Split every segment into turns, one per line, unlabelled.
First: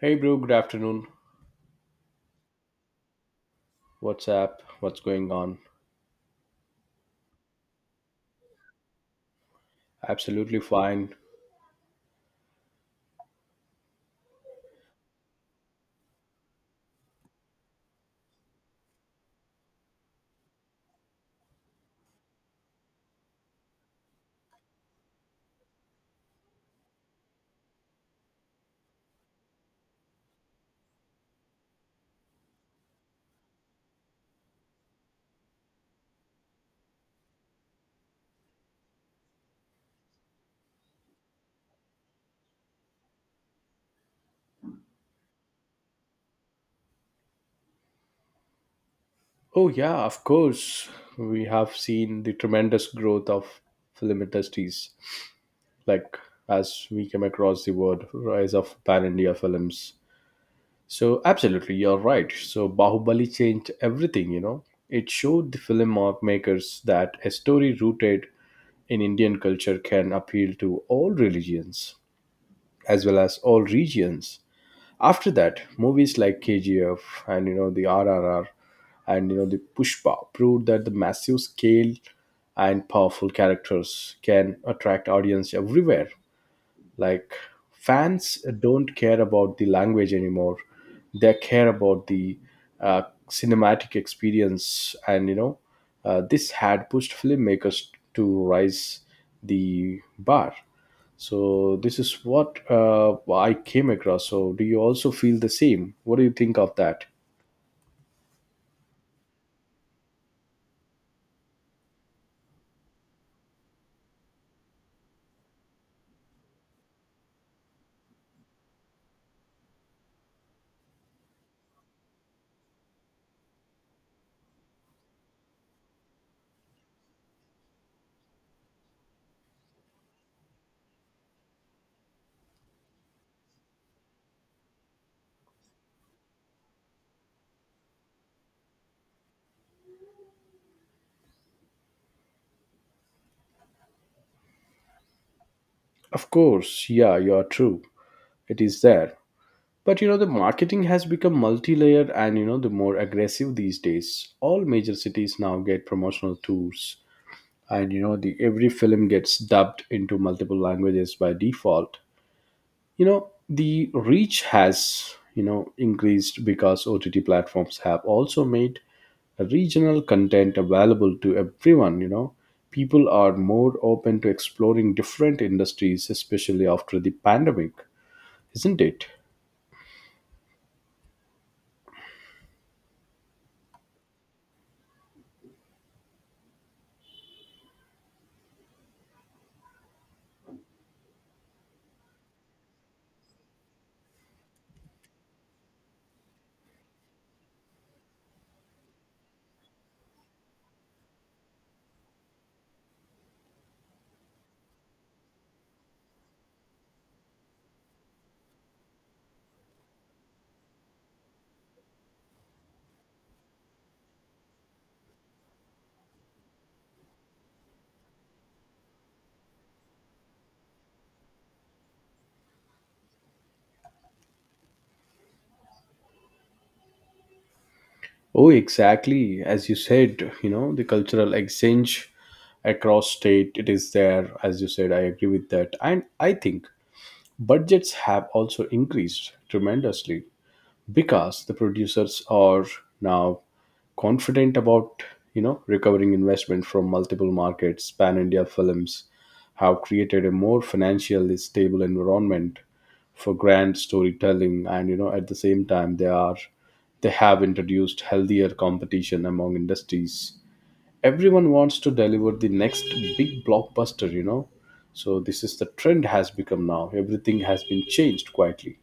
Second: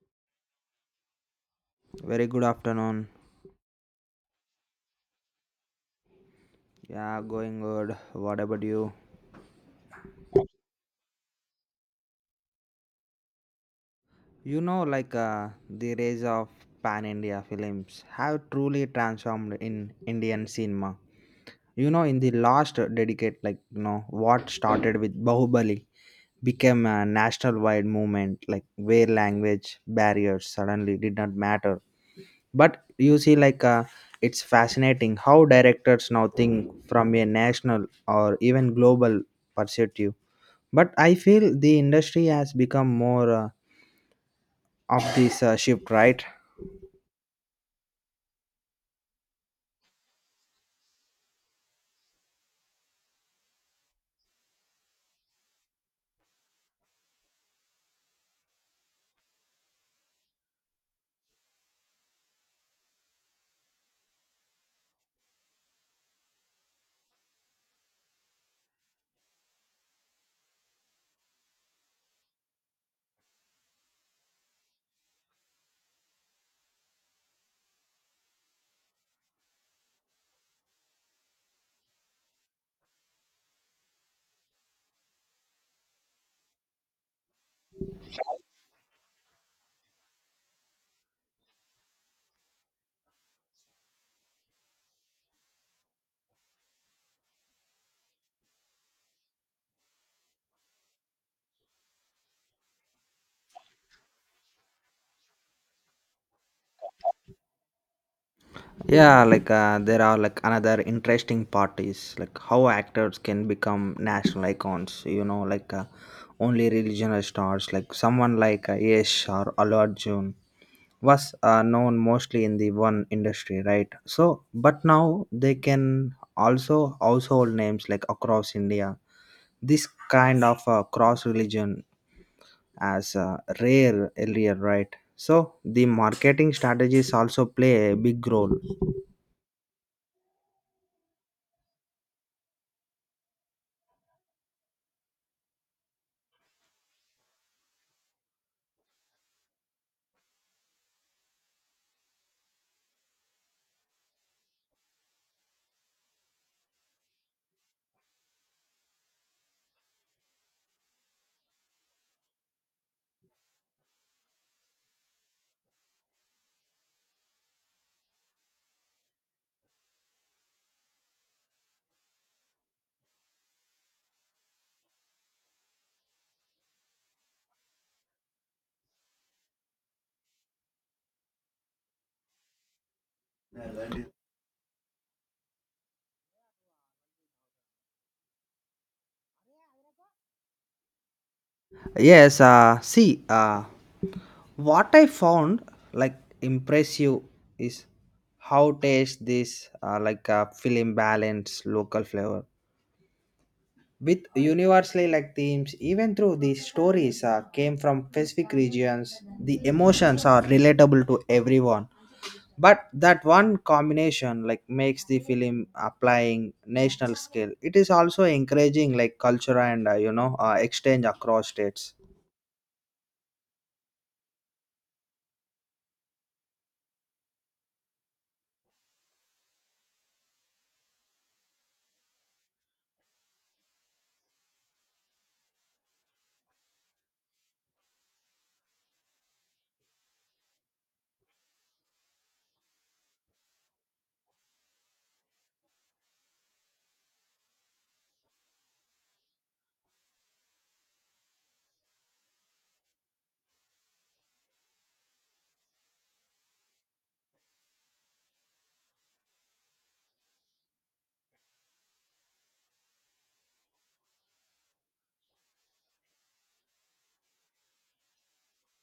Hey, bro, good afternoon.
Very good afternoon.
What's up? What's going on?
Yeah, going good. What about you?
Absolutely fine.
You know, like The rise of pan India films have truly transformed in Indian cinema. In the last decade, what started with Bahubali became a national wide movement, like where language barriers suddenly did not matter. But you see, it's fascinating how directors now think from a national or even global perspective, but I feel the industry has become more of this shift, right?
Oh, yeah, of course. We have seen the tremendous growth of film industries, like as we come across the word rise of pan India films. So, absolutely, you're right. So, Bahubali changed everything, you know. It showed the film makers that a story rooted in Indian culture can appeal to all religions as well as all regions. After that, movies like KGF and you know the RRR and you know the Pushpa proved that the massive scale and powerful characters can attract audience everywhere. Like fans don't care about the language anymore; they care about the uh, cinematic experience. And you know, this had pushed filmmakers to rise the bar. So this is what I came across. So do you also feel the same? What do you think of that?
Yeah, there are like another interesting part is like how actors can become national icons, only regional stars like someone like Yesh or Allu Arjun was known mostly in the one industry, right? So but now they can also household names like across India. This kind of cross religion as rare earlier, right? So the marketing strategies also play a big role.
Of course, yeah, you are true. It is there. But you know, the marketing has become multi layered and you know, the more aggressive these days. All major cities now get promotional tours, and you know, the every film gets dubbed into multiple languages by default. You know the reach has, you know, increased because ott platforms have also made regional content available to everyone. You know, people are more open to exploring different industries, especially after the pandemic, isn't it?
Yes, see, what I found like impressive is how taste this film balance local flavor with universally like themes even through the stories came from specific regions. The emotions are relatable to everyone, but that one combination like makes the film applying national scale. It is also encouraging like culture and exchange across states.
Oh exactly, as you said, you know the cultural exchange across state it is there. As you said, I agree with that, and I think budgets have also increased tremendously because the producers are now confident about, you know, recovering investment from multiple markets. Pan India films have created a more financially stable environment for grand storytelling, and you know, at the same time they have introduced healthier competition among industries. Everyone wants to deliver the next big blockbuster, you know. So this is the trend has become now, everything has been changed quietly.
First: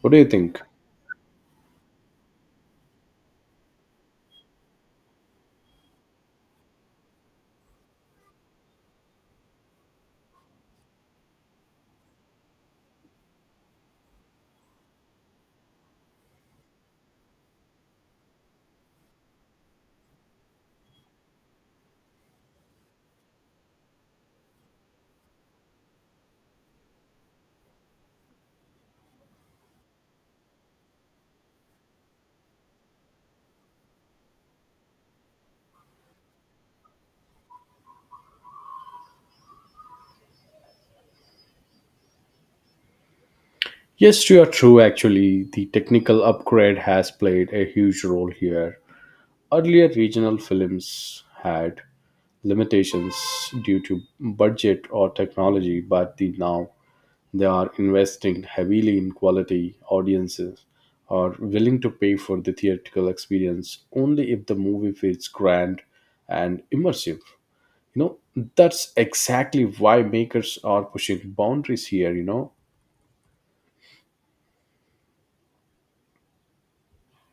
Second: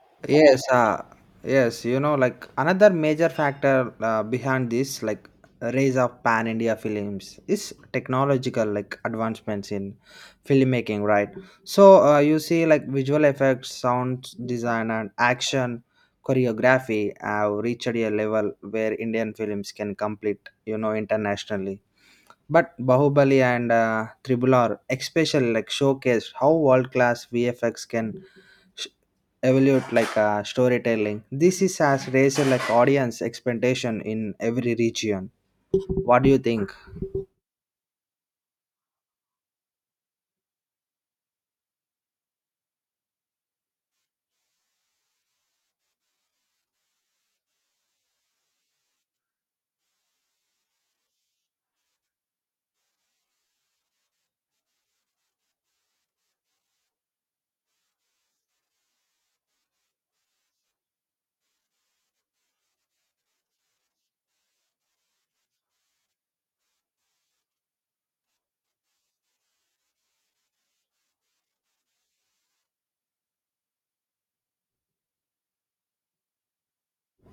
What do you think?
Yes, yes, like another major factor behind this, like rise of pan India films, is technological like advancements in filmmaking, right? So you see, like visual effects, sound design, and action choreography have reached a level where Indian films can compete, internationally. But Bahubali and Tribular, especially, like showcase how world class VFX can sh- evaluate like storytelling. This is as raised like audience expectation in every region. What do you think?
Yes, you are true. Actually, the technical upgrade has played a huge role here. Earlier, regional films had limitations due to budget or technology, but the now they are investing heavily in quality. Audiences are willing to pay for the theatrical experience only if the movie feels grand and immersive. You know, that's exactly why makers are pushing boundaries here, you know.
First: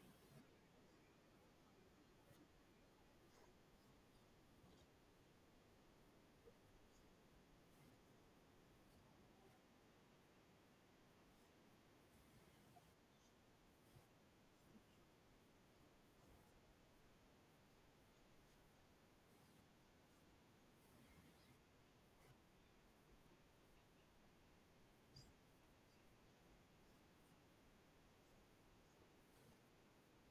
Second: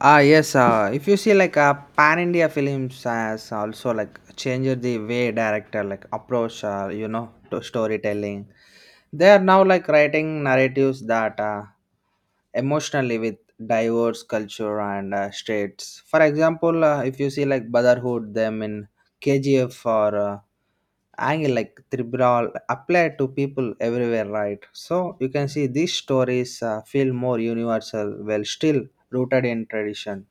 Ah yes, if you see like pan India films has also like changed the way director like approach to storytelling. They are now like writing narratives that. Emotionally with diverse culture and states. For example, if you see like Brotherhood, them in KGF or angle like Tribral apply to people everywhere, right? So you can see these stories feel more universal while still rooted in tradition.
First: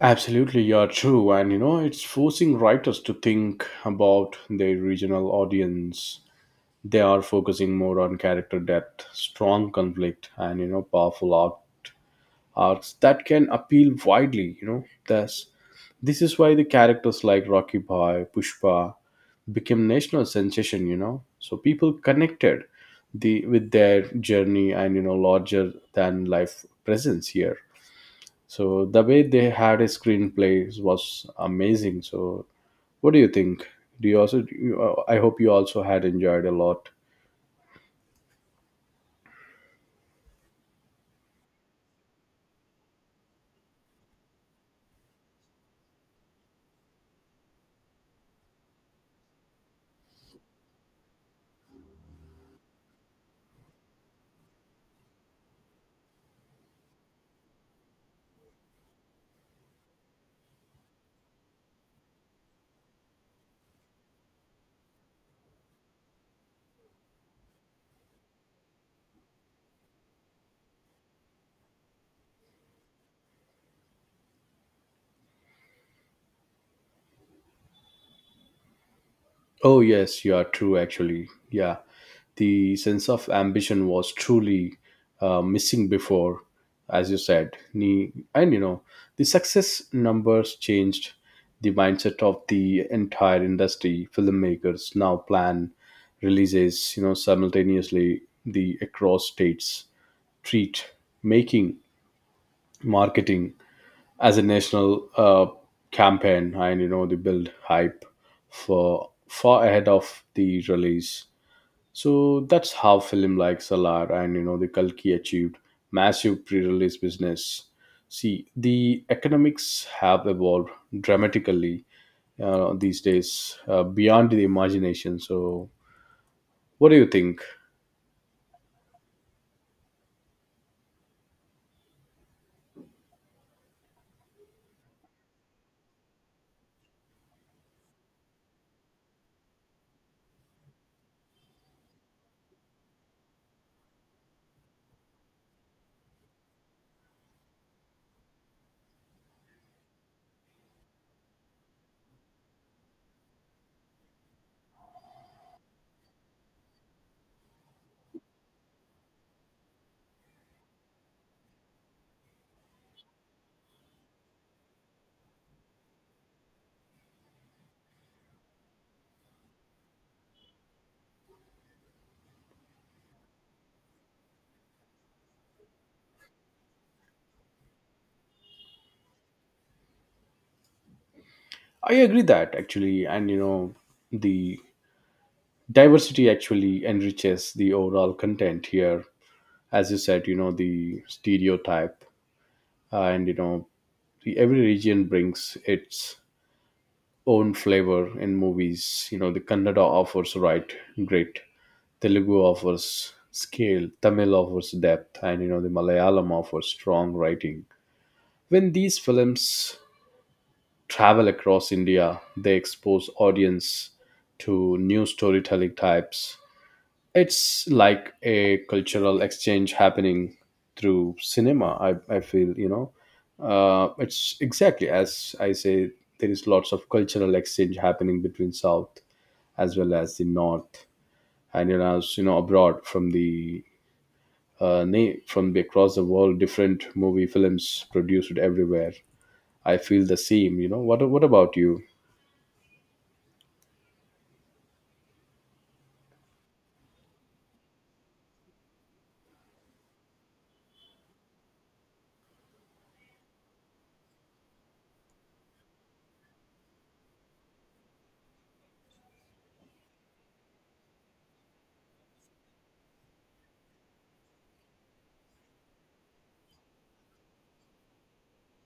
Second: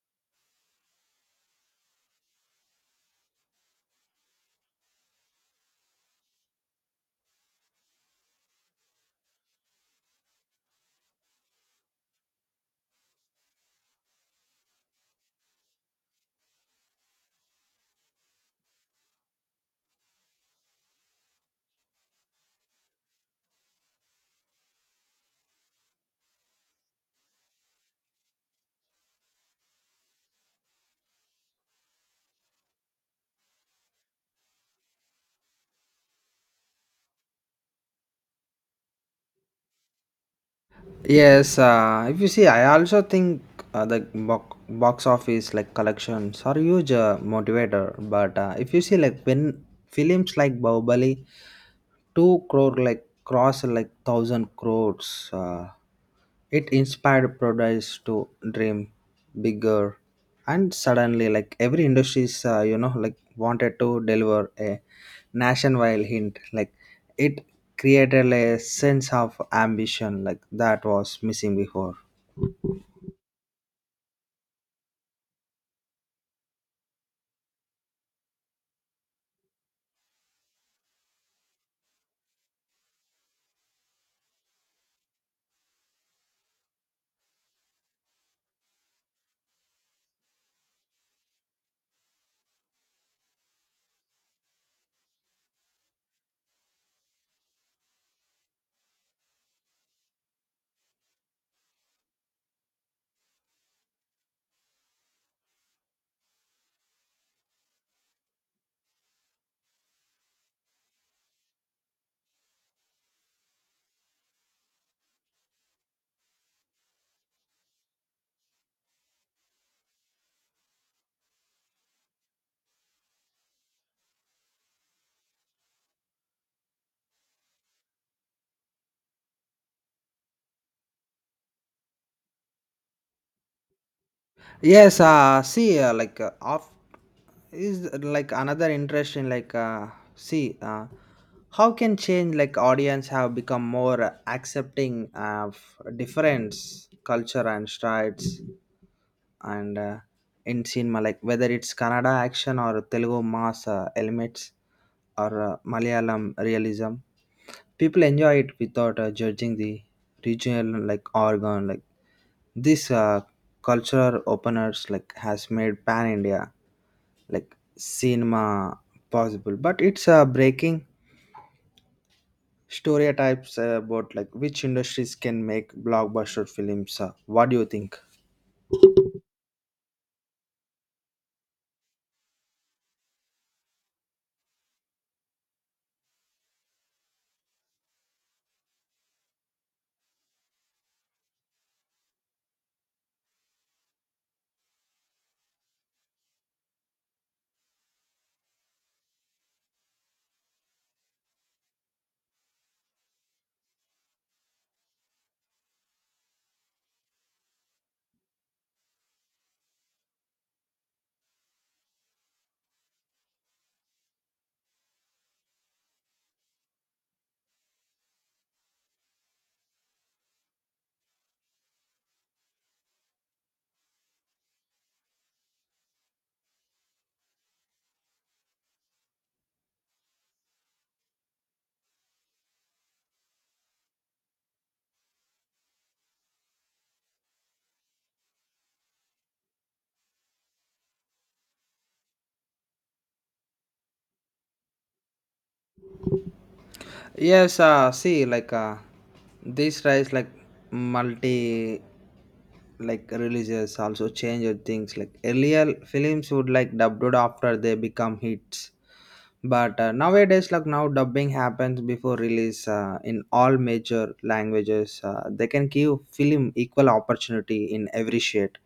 Absolutely, you're true. And you know, it's forcing writers to think about their regional audience. They are focusing more on character depth, strong conflict, and you know, powerful arcs that can appeal widely. You know, thus, this is why the characters like Rocky Bhai, Pushpa became national sensation. You know, so people connected the with their journey and you know, larger than life presence here. So the way they had a screenplay was amazing. So what do you think? Do you also? I hope you also had enjoyed a lot.
Yes, if you see, I also think the box office like collections are huge motivator. But if you see, like when films like Bahubali 2 crore like cross like 1,000 crores uh, it inspired producers to dream bigger. And suddenly like every industries like wanted to deliver a nationwide hint like it created a sense of ambition like that was missing before.
Oh yes, you are true. Actually, yeah, the sense of ambition was truly missing before, as you said. And you know, the success numbers changed the mindset of the entire industry. Filmmakers now plan releases, you know, simultaneously the across states, treat making marketing as a national campaign, and you know they build hype for far ahead of the release. So that's how film like Salar and you know the Kalki achieved massive pre-release business. See, the economics have evolved dramatically these days, beyond the imagination. So what do you think?
Yes, see, off is like another interesting. Like, see, how can change like audience have become more accepting of difference, culture and strides, and in cinema, like whether it's Kannada action or Telugu mass elements or Malayalam realism, people enjoy it without judging the regional like organ like. This cultural openers like has made pan India like cinema possible, but it's breaking stereotypes about like which industries can make blockbuster films. What do you think?
I agree that actually, and you know the diversity actually enriches the overall content here. As you said, you know the stereotype, and you know every region brings its own flavor in movies. You know the Kannada offers right grit, Telugu offers scale, Tamil offers depth, and you know the Malayalam offers strong writing. When these films travel across India, they expose audience to new storytelling types. It's like a cultural exchange happening through cinema. I feel, you know, it's exactly as I say. There is lots of cultural exchange happening between South as well as the North, and you know, as you know, abroad from the from the across the world, different movie films produced everywhere. I feel the same. You know, what about you?
Yes, see, like this rise like multi like religious also changed things. Like earlier films would like dubbed after they become hits. But nowadays, like now, dubbing happens before release in all major languages. They can give film equal opportunity in every shade.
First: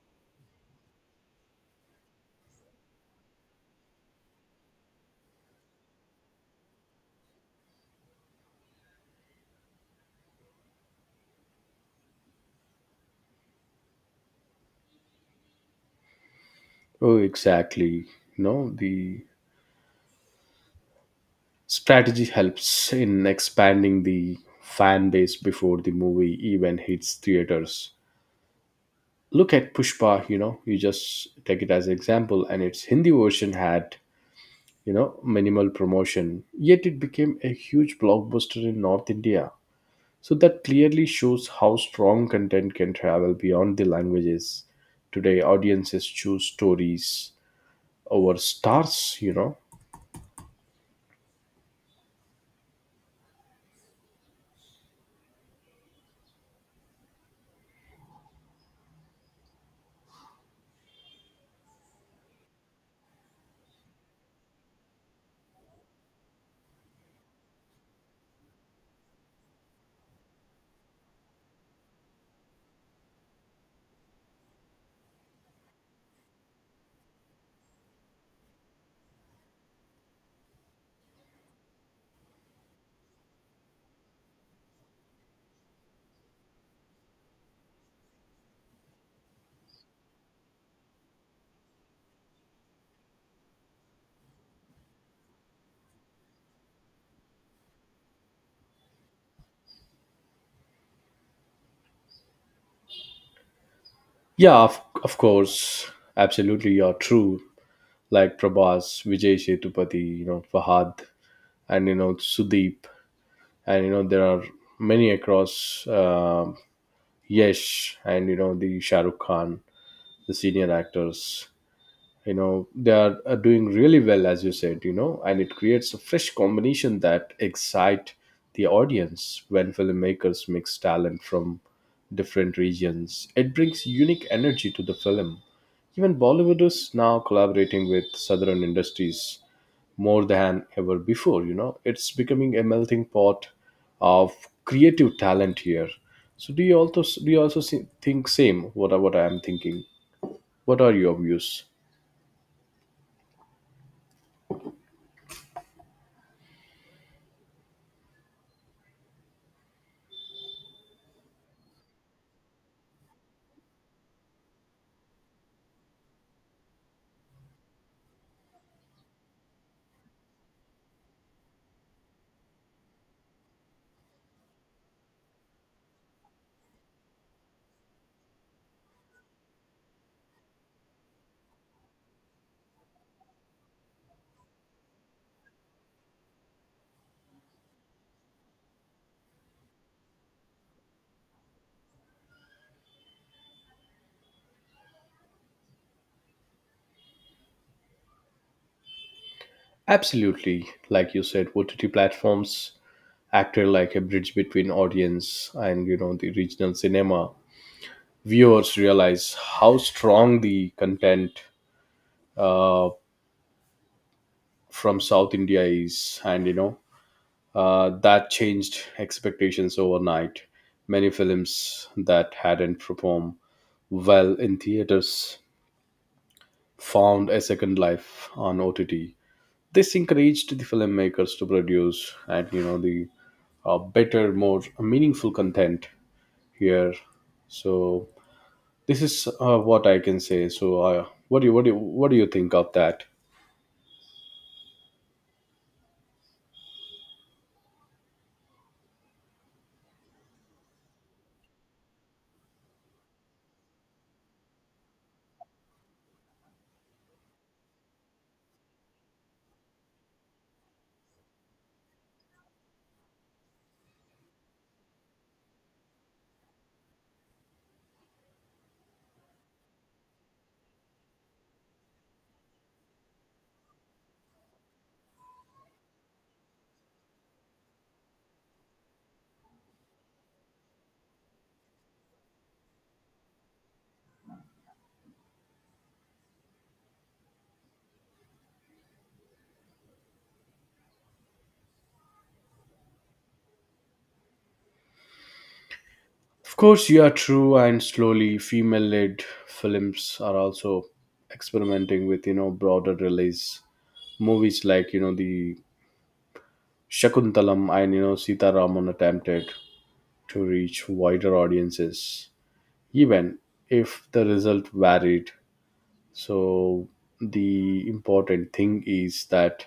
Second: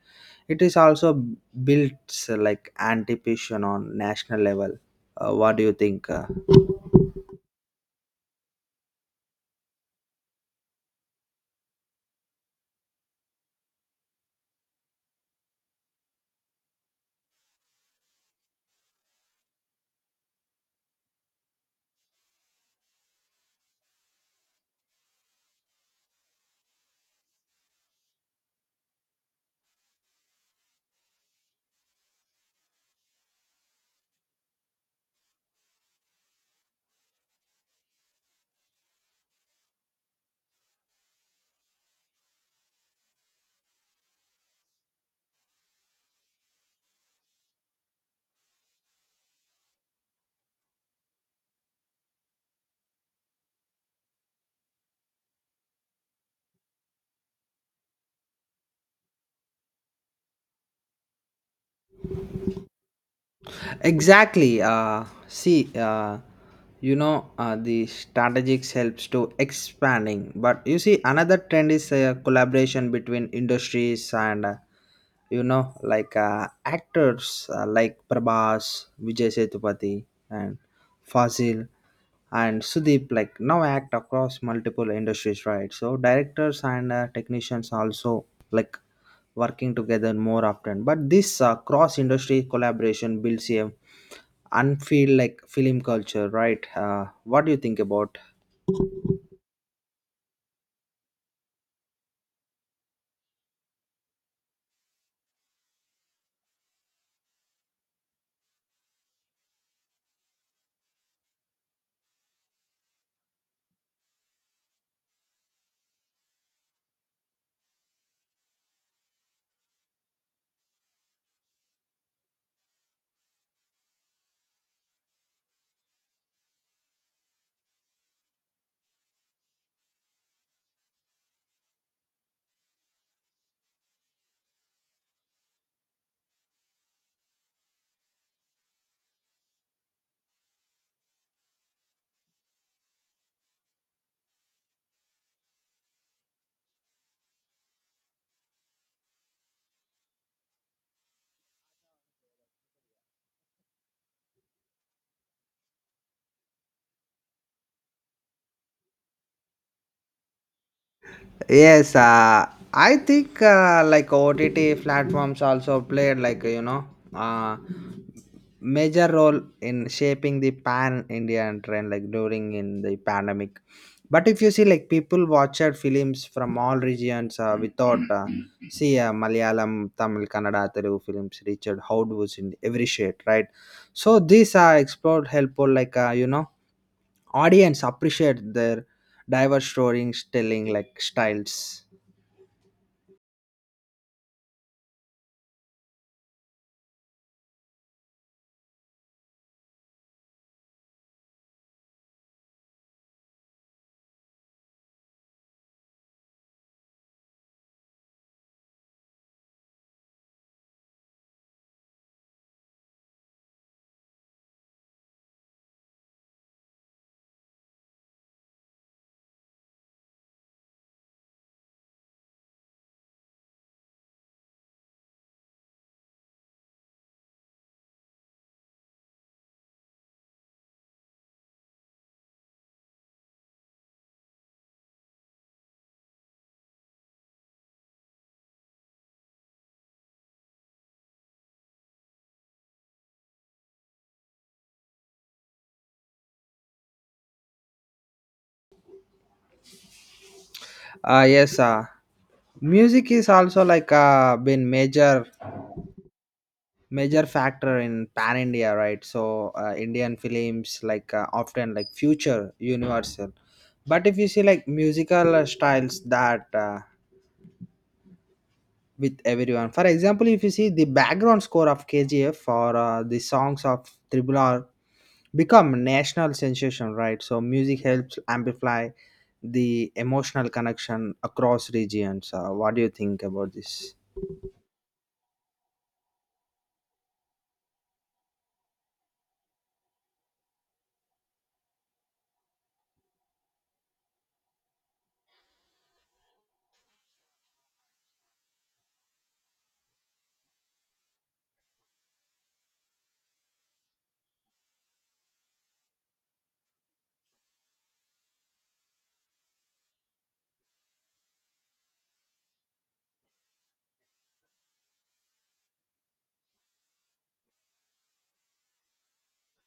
It is also built like anticipation on national level. What do you think?
Oh, exactly. You know the strategy helps in expanding the fan base before the movie even hits theaters. Look at Pushpa, you know, you just take it as an example, and its Hindi version had, you know, minimal promotion, yet it became a huge blockbuster in North India. So that clearly shows how strong content can travel beyond the languages. Today, audiences choose stories over stars, you know.
Exactly. See, the strategics helps to expanding. But you see, another trend is collaboration between industries and, actors like Prabhas, Vijay Sethupathi, and Fazil and Sudeep like now act across multiple industries, right? So directors and technicians also like working together more often. But this cross-industry collaboration builds a unfeel like film culture, right? What do you think about?
Yeah, of course, absolutely, you're true. Like Prabhas, Vijay Sethupathi, you know, Fahad, and you know Sudeep, and you know there are many across Yesh, and you know the Shah Rukh Khan, the senior actors. You know are doing really well, as you said. You know, and it creates a fresh combination that excite the audience when filmmakers mix talent from different regions. It brings unique energy to the film. Even Bollywood is now collaborating with southern industries more than ever before. You know it's becoming a melting pot of creative talent here. So do you also think same what I am thinking? What are your views?
Yes, I think like OTT platforms also played like uh, major role in shaping the pan Indian trend like during in the pandemic. But if you see like people watched films from all regions without see Malayalam, Tamil, Kannada, Telugu films reached out was in every shade, right? So these are explored helpful like audience appreciate their diverse storytelling like styles.
Absolutely, like you said, OTT platforms act like a bridge between audience and you know the regional cinema. Viewers realize how strong the content uh, from South India is, and you know, that changed expectations overnight. Many films that hadn't performed well in theaters found a second life on OTT. This encouraged the filmmakers to produce and you know the better, more meaningful content here. So this is what I can say. So what do you what do you think of that?
Ah yes, music is also like been major factor in pan India, right? So Indian films like often like future universal, but if you see like musical styles that with everyone. For example, if you see the background score of KGF or the songs of Triple R become national sensation, right? So music helps amplify the emotional connection across regions. What do you think about this?
Of course, you are true, and slowly, female led films are also experimenting with you know broader release. Movies like you know the Shakuntalam and you know Sita Raman attempted to reach wider audiences, even if the result varied. So, the important thing is that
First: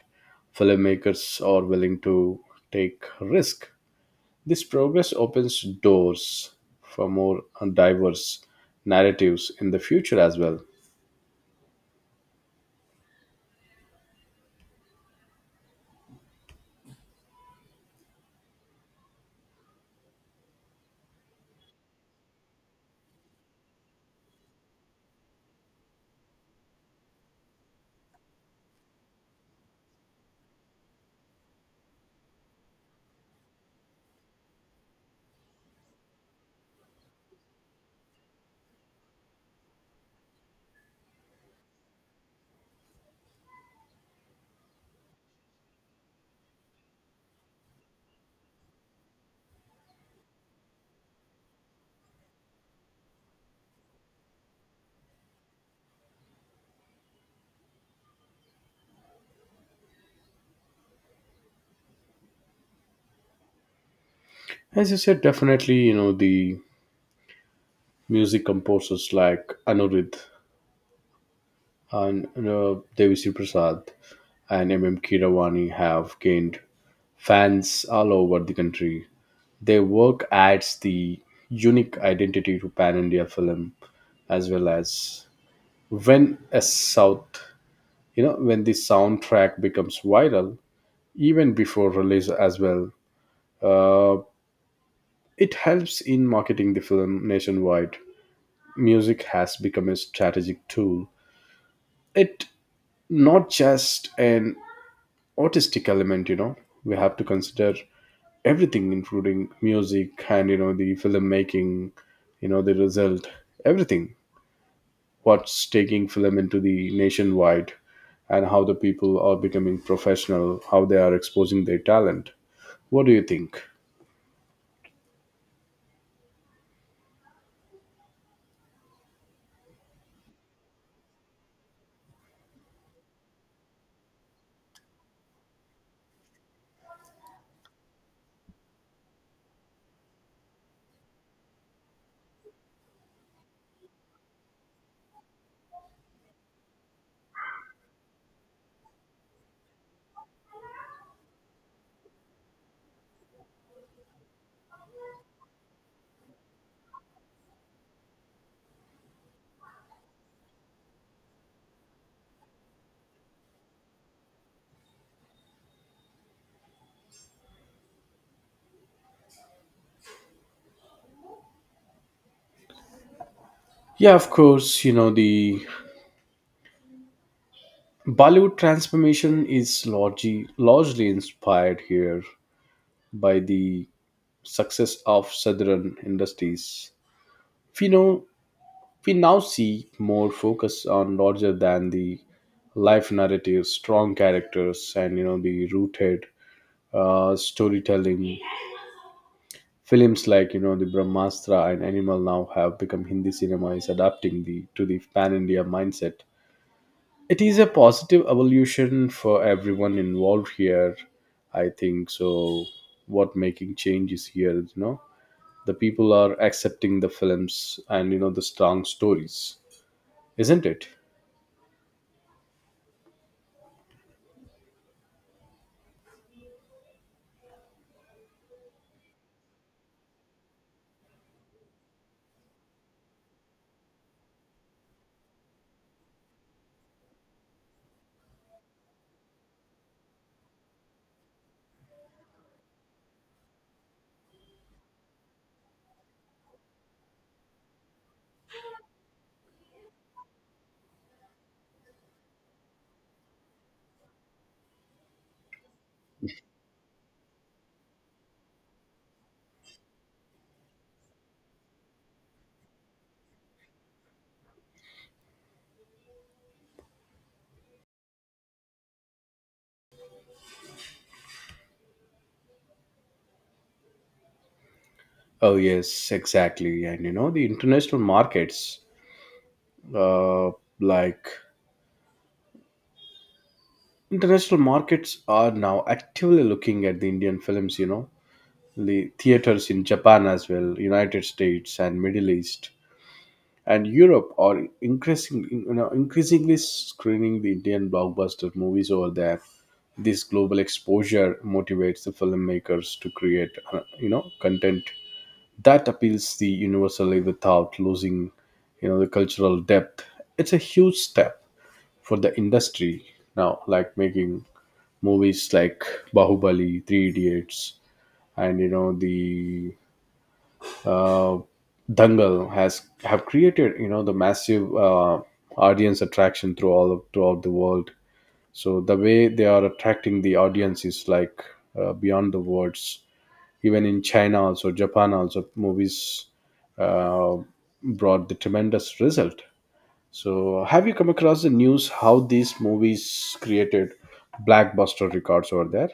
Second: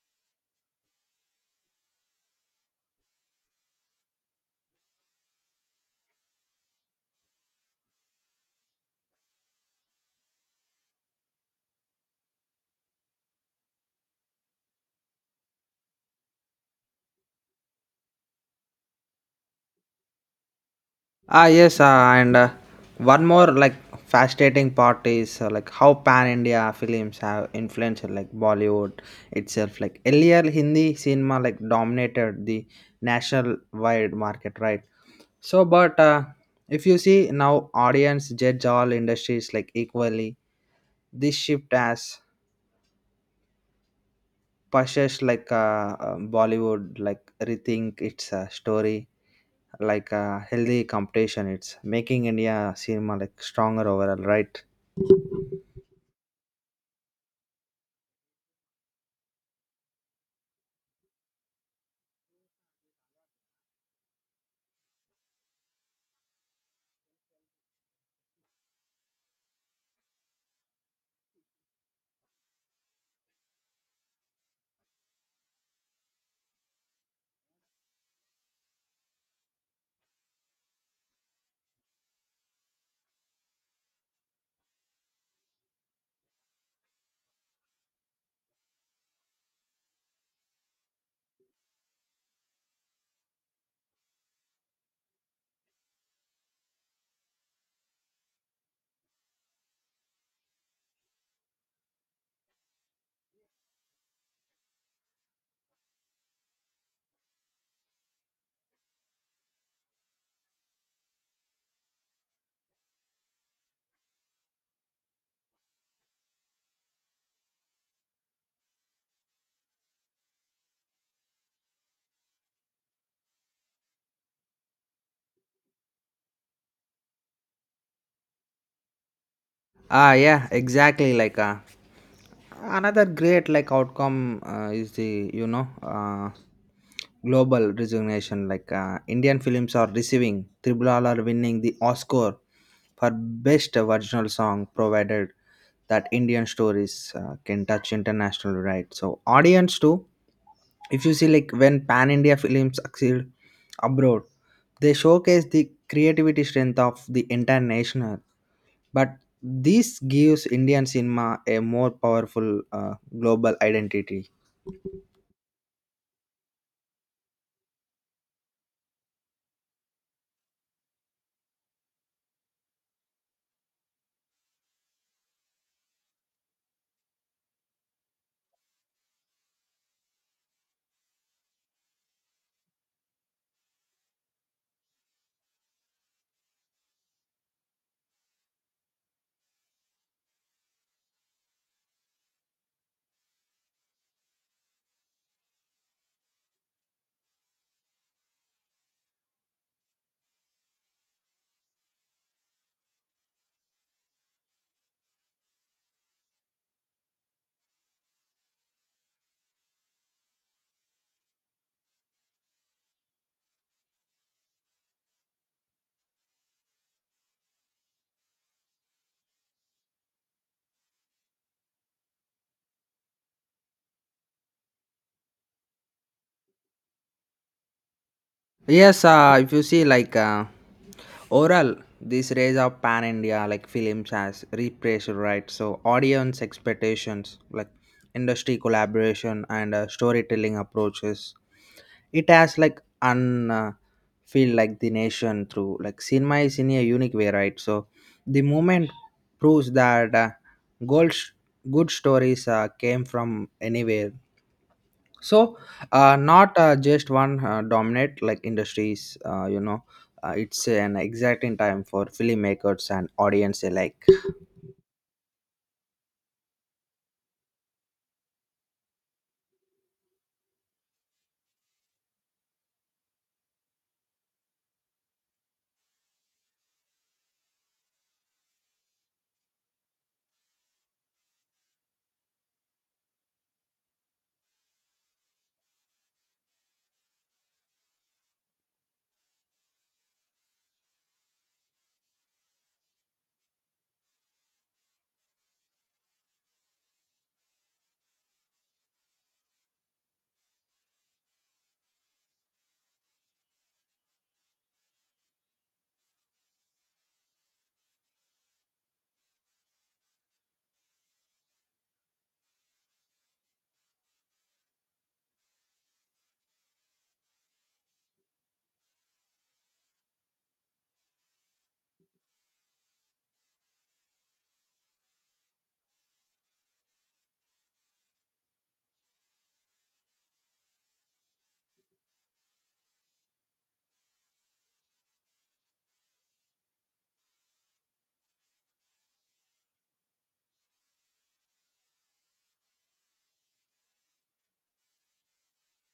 filmmakers are willing to take risk. This progress opens doors for more diverse narratives in the future as well.
Ah, yes, and one more like fascinating part is like how pan India films have influenced like Bollywood itself. Like earlier, Hindi cinema like dominated the national wide market, right? So, but if you see now, audience judge all industries like equally. This shift has possessed like Bollywood like rethink its story like a healthy competition. It's making India cinema like stronger overall, right?
As you said, definitely, you know, the music composers like Anuruddh and you know, Devi Sri Prasad and M M Kiravani have gained fans all over the country. Their work adds the unique identity to pan India film as well as when a South, you know, when the soundtrack becomes viral, even before release as well. Uh, it helps in marketing the film nationwide. Music has become a strategic tool. It not just an artistic element, you know. We have to consider everything, including music and you know the filmmaking, you know the result, everything. What's taking film into the nationwide, and how the people are becoming professional, how they are exposing their talent. What do you think?
Ah, yeah, exactly. Like another great like outcome is the global recognition. Like Indian films are receiving Triple are winning the Oscar for best original song, provided that Indian stories can touch international, right. So audience too. If you see like when pan India films succeed abroad, they showcase the creativity strength of the entire nation, but this gives Indian cinema a more powerful uh, global identity.
Yeah, of course, you know, the Bollywood transformation is largely inspired here by the success of Southern industries. We know we now see more focus on larger than the life narratives, strong characters, and you know the rooted storytelling. Films like you know the Brahmastra and Animal now have become Hindi cinema is adapting the to the pan India mindset. It is a positive evolution for everyone involved here, I think so. What making changes here? You know, the people are accepting the films and you know the strong stories, isn't it?
Yes, if you see like overall, this raise of pan India like films has repressure, right? So audience expectations, like industry collaboration and storytelling approaches, it has like un feel like the nation through like cinema is in a unique way, right? So the movement proves that gold good stories came from anywhere. So not just one dominant like industries it's an exacting time for filmmakers and audience alike.
Oh yes, exactly, and you know the international markets, uh, like international markets are now actively looking at the Indian films. You know the theaters in Japan as well United States and Middle East and Europe are increasingly, increasingly screening the Indian blockbuster movies over there. This global exposure motivates the filmmakers to create, you know, content that appeals the universally without losing, you know, the cultural depth. It's a huge step for the industry now, like making movies like Bahubali, Three Idiots, and you know the uh, Dangal has have created, you know, the massive audience attraction through throughout the world. So the way they are attracting the audience is like beyond the words. Even in China, also Japan, also movies uh, brought the tremendous result. So have you come across the news how these movies created blackbuster records over there?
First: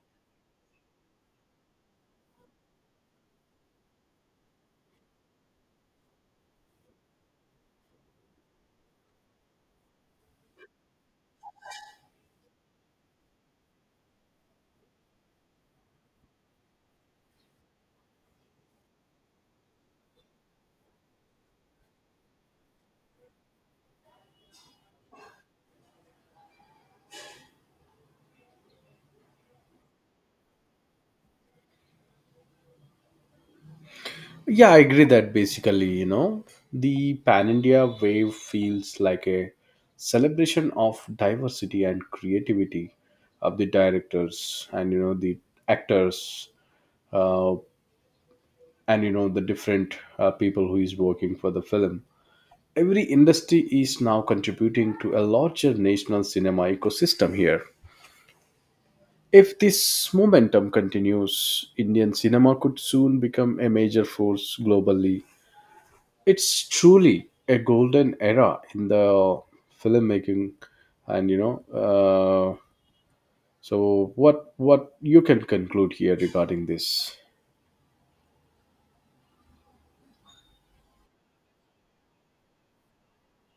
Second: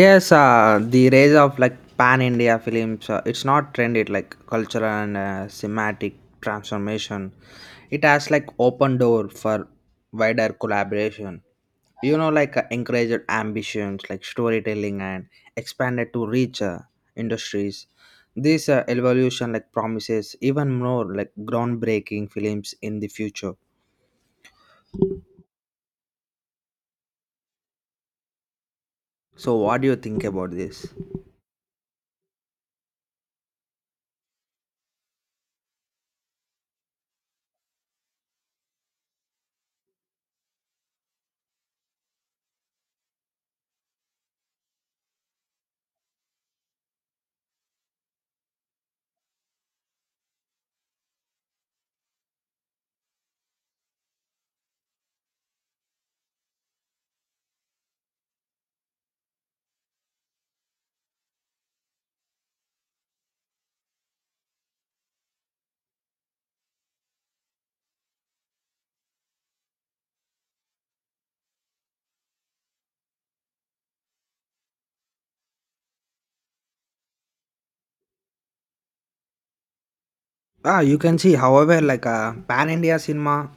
Yes, the rise of like pan India films, it's not trended like cultural and thematic transformation. It has like open door for wider collaboration. Like encouraged ambitions like storytelling and expanded to reach industries. This evolution like promises even more like groundbreaking films in the future. So, what do you think about this?
Yeah, I agree that basically, you know, the Pan India wave feels like a celebration of diversity and creativity of the directors and, you know, the actors, uh, and, you know, the different people who is working for the film. Every industry is now contributing to a larger national cinema ecosystem here. If this momentum continues, Indian cinema could soon become a major force globally. It's truly a golden era in the filmmaking and you know so what you can conclude here regarding this.
Ah, you can see, however, like pan India cinema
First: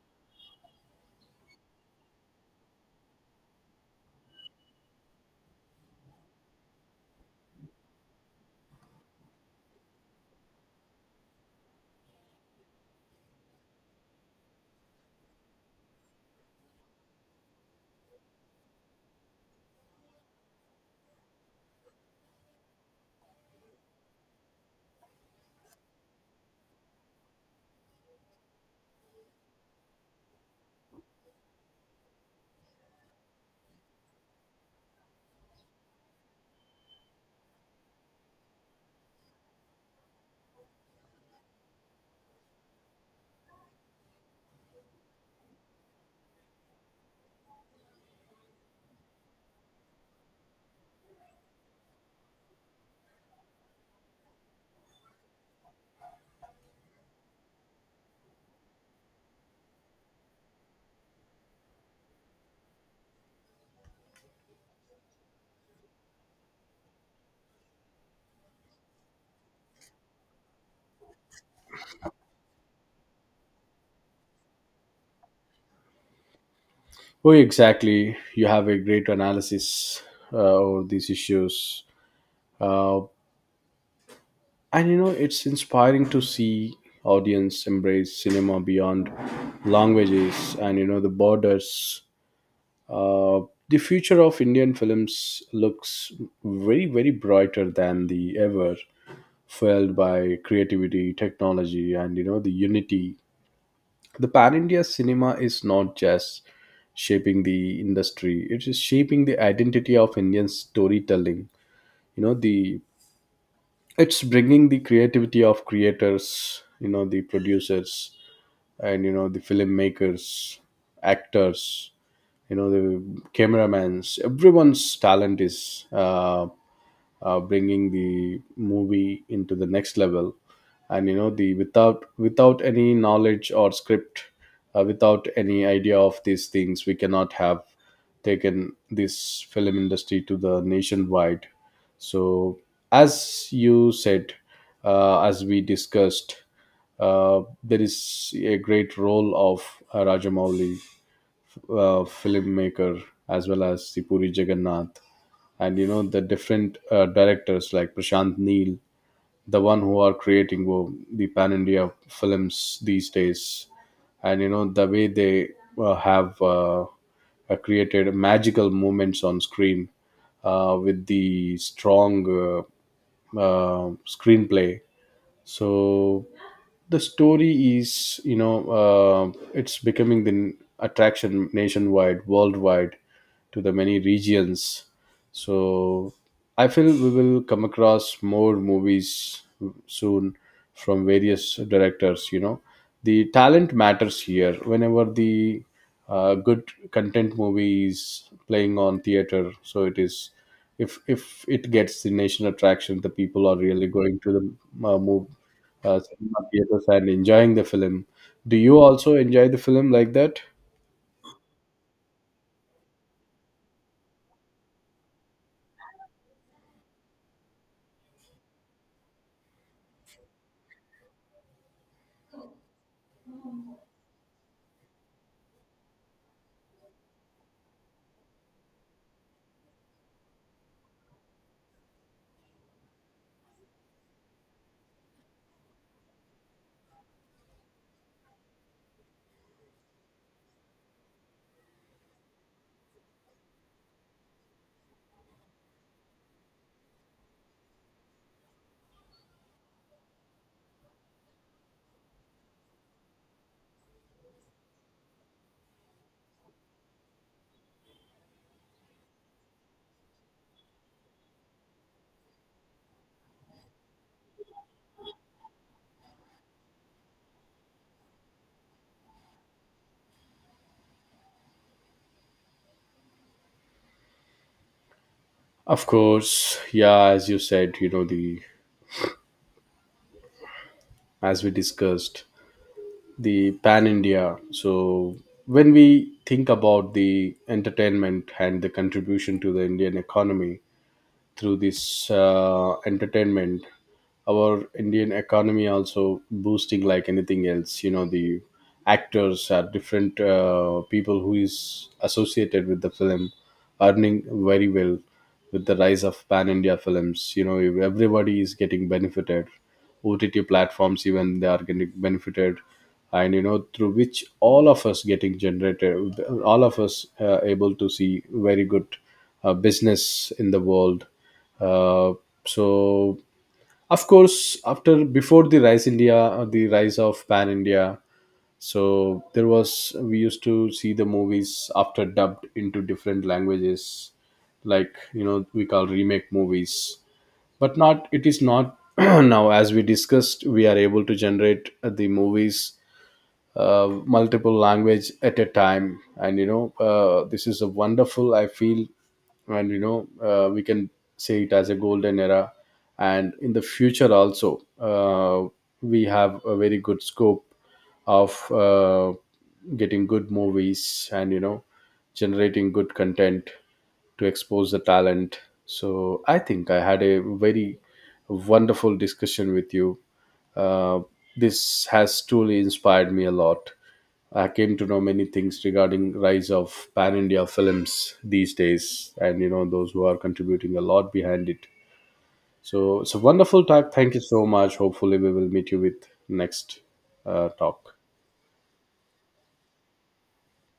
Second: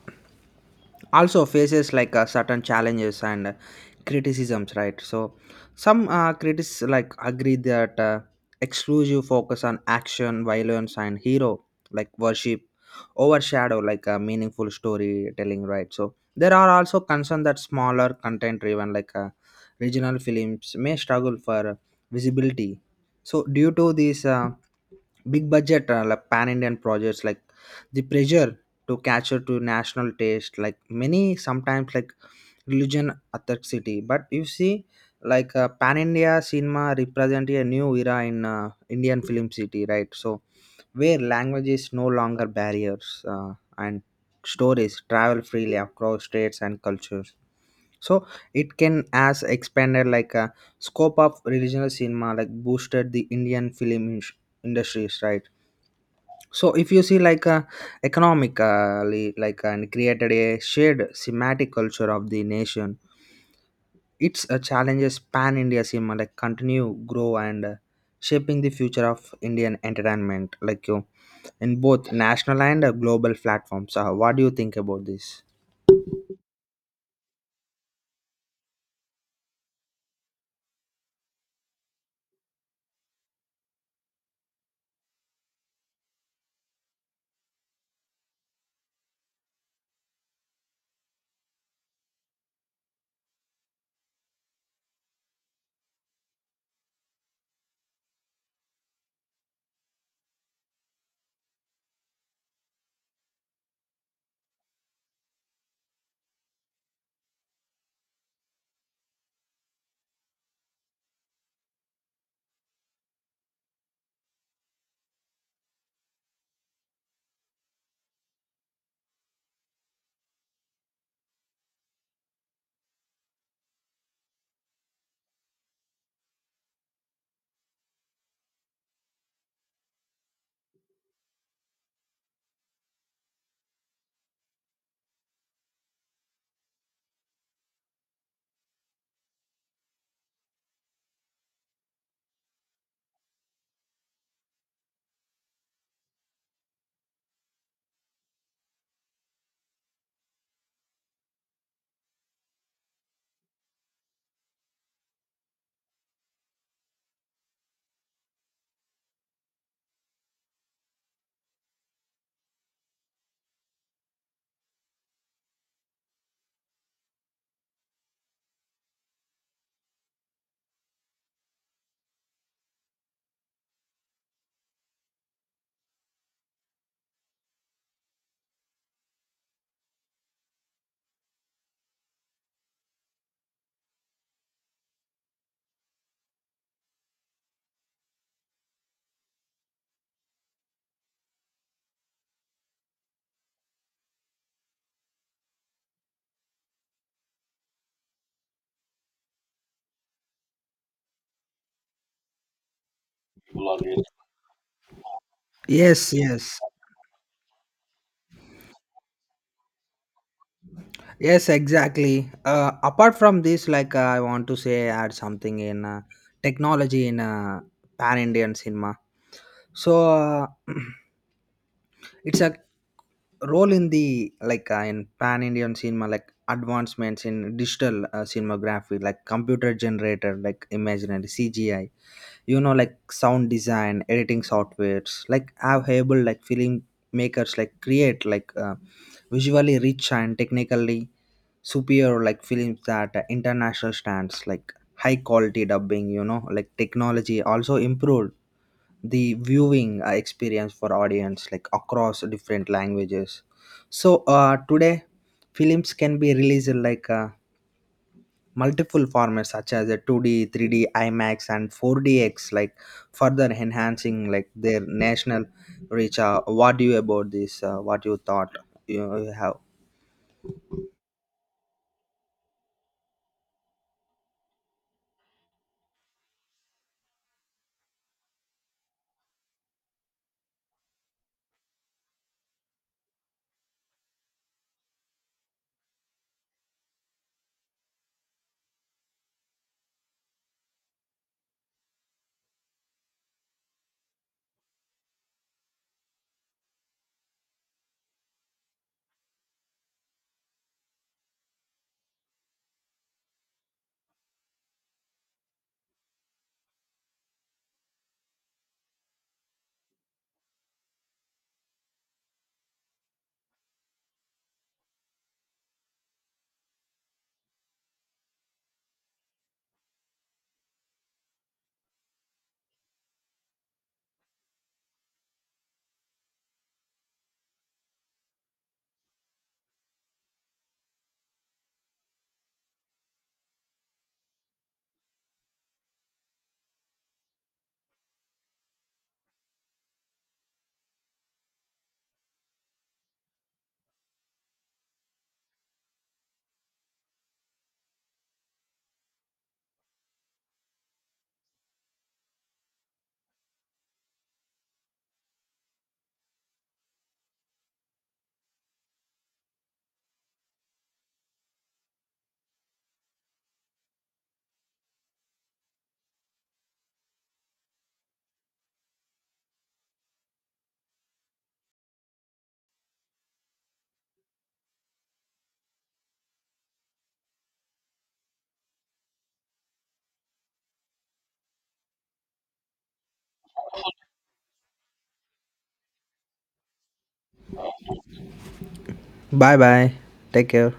also faces like certain challenges and criticisms, right? So some critics like agree that exclusive focus on action violence and hero like worship overshadow like a meaningful storytelling, right? So there are also concern that smaller content driven like regional films may struggle for visibility. So due to these big budget like pan Indian projects like the pressure to cater to national taste like many sometimes like religion authenticity. But you see like pan India cinema represent a new era in Indian film city, right? So where language is no longer barriers and stories travel freely across states and cultures. So it can as expanded like a scope of regional cinema like boosted the Indian film industries, right? So if you see like economically like and created a shared thematic culture of the nation. Its challenges pan India seem like continue grow and shaping the future of Indian entertainment like you in both national and global platforms. What do you think about this?
Oh, exactly, you have a great analysis of these issues. Uh, and you know it's inspiring to see audience embrace cinema beyond languages and the borders. Uh, the future of indian films looks very very brighter than the ever, fueled by creativity, technology, and the unity. The pan India cinema is not just shaping the industry; it is shaping the identity of Indian storytelling. You know the it's bringing the creativity of creators, the producers, and the filmmakers, actors, you know the cameramans. Everyone's talent is bringing the movie into the next level, and you know the without any knowledge or script, without any idea of these things we cannot have taken this film industry to the nationwide. So as you said, as we discussed, there is a great role of Rajamouli, filmmaker, as well as the Puri Jagannath, and the different directors like Prashant Neel, the one who are creating the pan India films these days, and the way they have created magical moments on screen with the strong screenplay. So the story is, it's becoming the attraction nationwide worldwide to the many regions. So I feel we will come across more movies soon from various directors, the talent matters here whenever the good content movie is playing on theater, so it is, if it gets the national attraction, the people are really going to the move
Yes,
cinema
yes.
theaters and enjoying the film. Do you also enjoy the film like that?
Yes, exactly. Apart from this, like I want to say, add something in technology in pan Indian cinema. So it's a role in the like in pan Indian cinema, like advancements in digital cinematography, like computer generated, like imaginary CGI, like sound design editing softwares like have able like film makers like create like visually rich and technically superior like films that international stands like high quality dubbing, like technology also improved the viewing experience for audience like across different languages. So today films can be released like multiple formats such as a 2D, 3D, IMAX, and 4DX, like further enhancing like their national reach. What do you about this? What you thought you have?
Of course, yeah. As you said, you know the as we discussed, the pan India. So when we think about the entertainment and the contribution to the Indian economy, through this entertainment, our indian economy also boosting like anything else, you know the actors are different people who is associated with the film, earning very well. With the rise of pan india films, everybody is getting benefited, ott platforms even they are getting benefited, and through which all of us getting generated, all of us able to see very good business in the world. Uh, so, of course, after before the Rise India, the rise of Pan India. So there was, we used to see the movies after dubbed into different languages, like we call remake movies. But not, it is not now, as we discussed, we are able to generate the movies multiple language at a time, and this is a wonderful I feel, and we can say it as a golden era. And in the future also, we have a very good scope of getting good movies, and generating good content to expose the talent. So I think I had a very wonderful discussion with you. Uh, this has truly inspired me a lot. I came to know many things regarding rise of pan India films these days, and those who are contributing a lot behind it. So it's a wonderful talk. Thank you so much. Hopefully, we will meet you with next talk.
Bye bye. Take care.